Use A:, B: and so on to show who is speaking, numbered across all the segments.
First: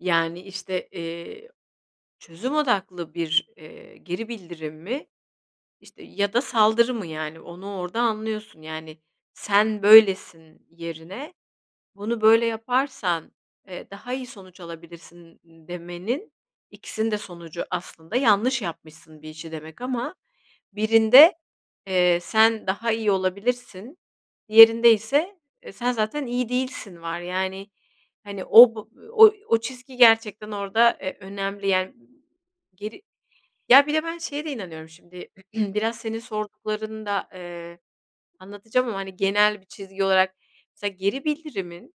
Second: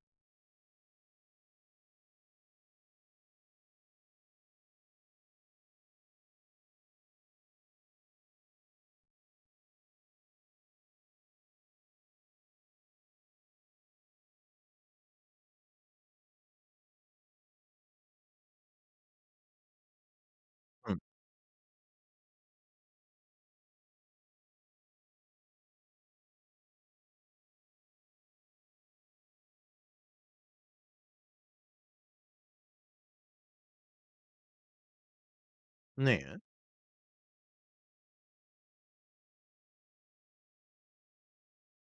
A: Yani, işte, iii, çözüm odaklı bir, eee, geri bildirim mi, işte, ya da saldırı mı, yani onu orada anlıyorsun. Yani, "Sen böylesin." yerine "Bunu böyle yaparsan, eee, daha iyi sonuç alabilirsin." demenin, ikisinin de sonucu aslında "Bir işi yanlış yapmışsın." demek ama
B: Hımm.
A: birinde, eee, "Sen daha iyi olabilirsin.", diğerinde ise "E, sen zaten iyi değilsin." var. Yani, hani, b o çizgi gerçekten orada, e, önemli yani. M geri Ya bir de ben şeye de inanıyorum. Şimdi biraz senin
B: Neye?
A: sorduklarını da, eee, anlatacağım ama, hani, genel bir çizgi olarak mesela geri bildirimin,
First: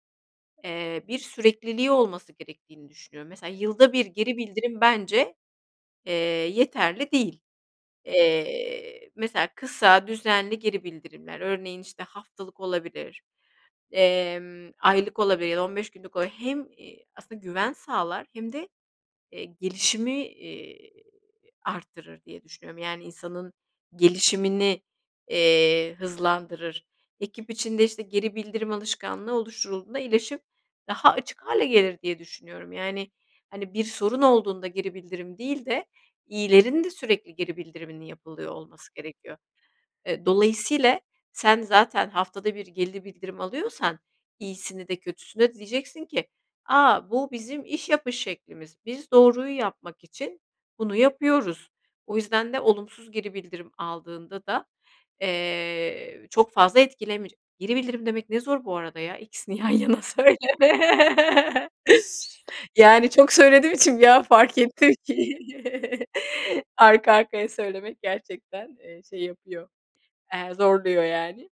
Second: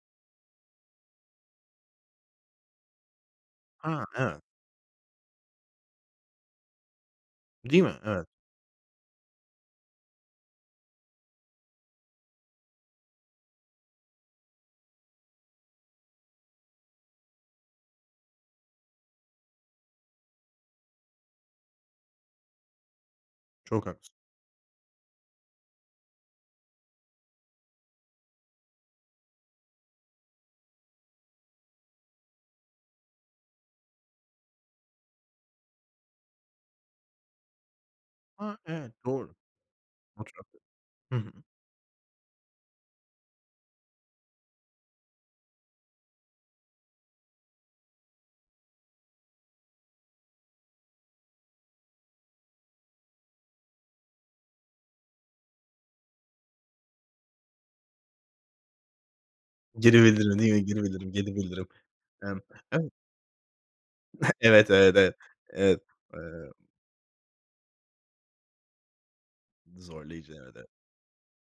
A: eee, bir sürekliliği olması gerektiğini düşünüyorum. Mesela, yılda
B: Ha,
A: 1 geri
B: evet.
A: bildirim bence, eee, yeterli değil.
B: Değil mi? Evet.
A: Eee, mesela kısa, düzenli geri bildirimler, örneğin, işte, haftalık olabilir, emm, aylık olabilir ya da 15 günlük olabilir. Hem, iii, aslında güven sağlar hem de, eee, gelişimi, iii, arttırır diye düşünüyorum. Yani, insanın
B: Çok haklısın.
A: gelişimini, eee, hızlandırır. Ekip içinde, işte, geri bildirim alışkanlığı oluşturulduğunda iyileşip daha açık hâle gelir diye düşünüyorum. Yani, hani, bir sorun olduğunda geri bildirim değil de iyilerin de sürekli geri bildiriminin yapılıyor
B: A, evet
A: olması
B: doğru.
A: gerekiyor.
B: O
A: E,
B: tarafta
A: dolayısıyla
B: Hı hı.
A: sen zaten haftada 1 geri bildirim alıyorsan, iyisini de kötüsünü de diyeceksin ki, "A, bu bizim iş yapış şeklimiz. Biz doğruyu yapmak için bunu yapıyoruz." O yüzden de olumsuz geri bildirim aldığında da, eee, çok fazla etkilemeyecek. Geri bildirim demek ne zor bu arada, ya. İkisini yan
B: Geri
A: yana
B: bildirim, değil mi? Geri bildirim, geri bildirim.
A: söyleme
B: Emm, evet.
A: Yani, çok söylediğim için bir an fark
B: Evet,
A: ettim
B: evet, evet,
A: ki
B: evet. Emm
A: arka arkaya söylemek gerçekten, eee, şey yapıyor,
B: Zorlayıcı,
A: eee,
B: evet, eve
A: zorluyor, yani.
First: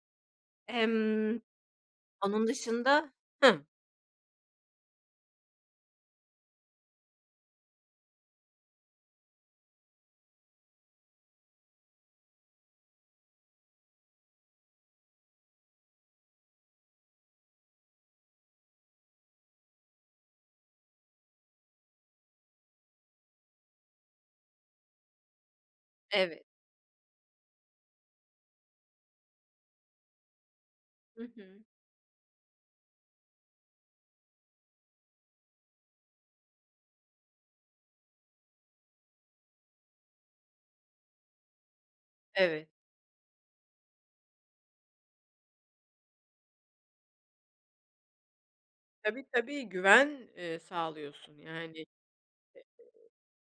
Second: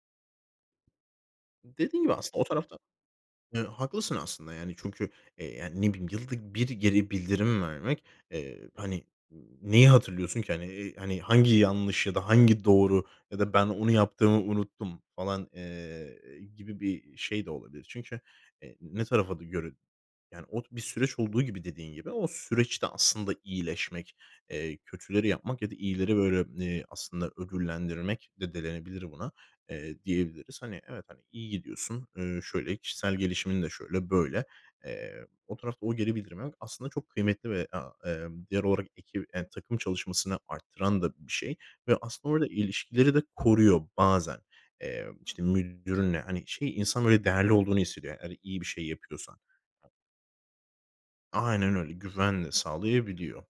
A: Emm,
B: Dediğin gibi aslında o
A: onun
B: tarafta
A: dışında
B: Eee,
A: Hı.
B: haklısın aslında, yani, çünkü, eee, yani, ne bileyim, yılda 1 geri bildirim vermek, eee, hani neyi hatırlıyorsun ki? Hani, eee, hangi yanlış ya da hangi doğru ya da "Ben onu yaptığımı unuttum." falan, eee, gibi bir şey de olabilir. Çünkü, eee, ne tarafa d göre, yani, o bir süreç olduğu gibi, dediğin gibi, o süreçte aslında iyileşmek, eee, kötüleri yapmak ya da iyileri
A: Evet.
B: böyle, eee, aslında ödüllendirmek de denilebilir buna, eee, diyebiliriz. Hani, evet, hani,
A: Hı
B: iyi
A: hı.
B: gidiyorsun, ııı, şöyle, kişisel gelişimin de şöyle, böyle. Eee, o tarafta o geri bildirimi almak aslında çok kıymetli ve, aaa, emm, diğer o ekip, emm, takım çalışmasını arttıran da bir şey. Ve aslında orada
A: Evet.
B: ilişkileri de koruyor bazen. Eee, işte, müdürünle hani, şey, insan böyle değerli olduğunu hissediyor. Hani, iyi bir şey
A: Tabii,
B: yapıyorsa.
A: tabii. Güven, eee, sağlıyorsun,
B: Aynen
A: yani.
B: öyle, güvenle sağlayabiliyor.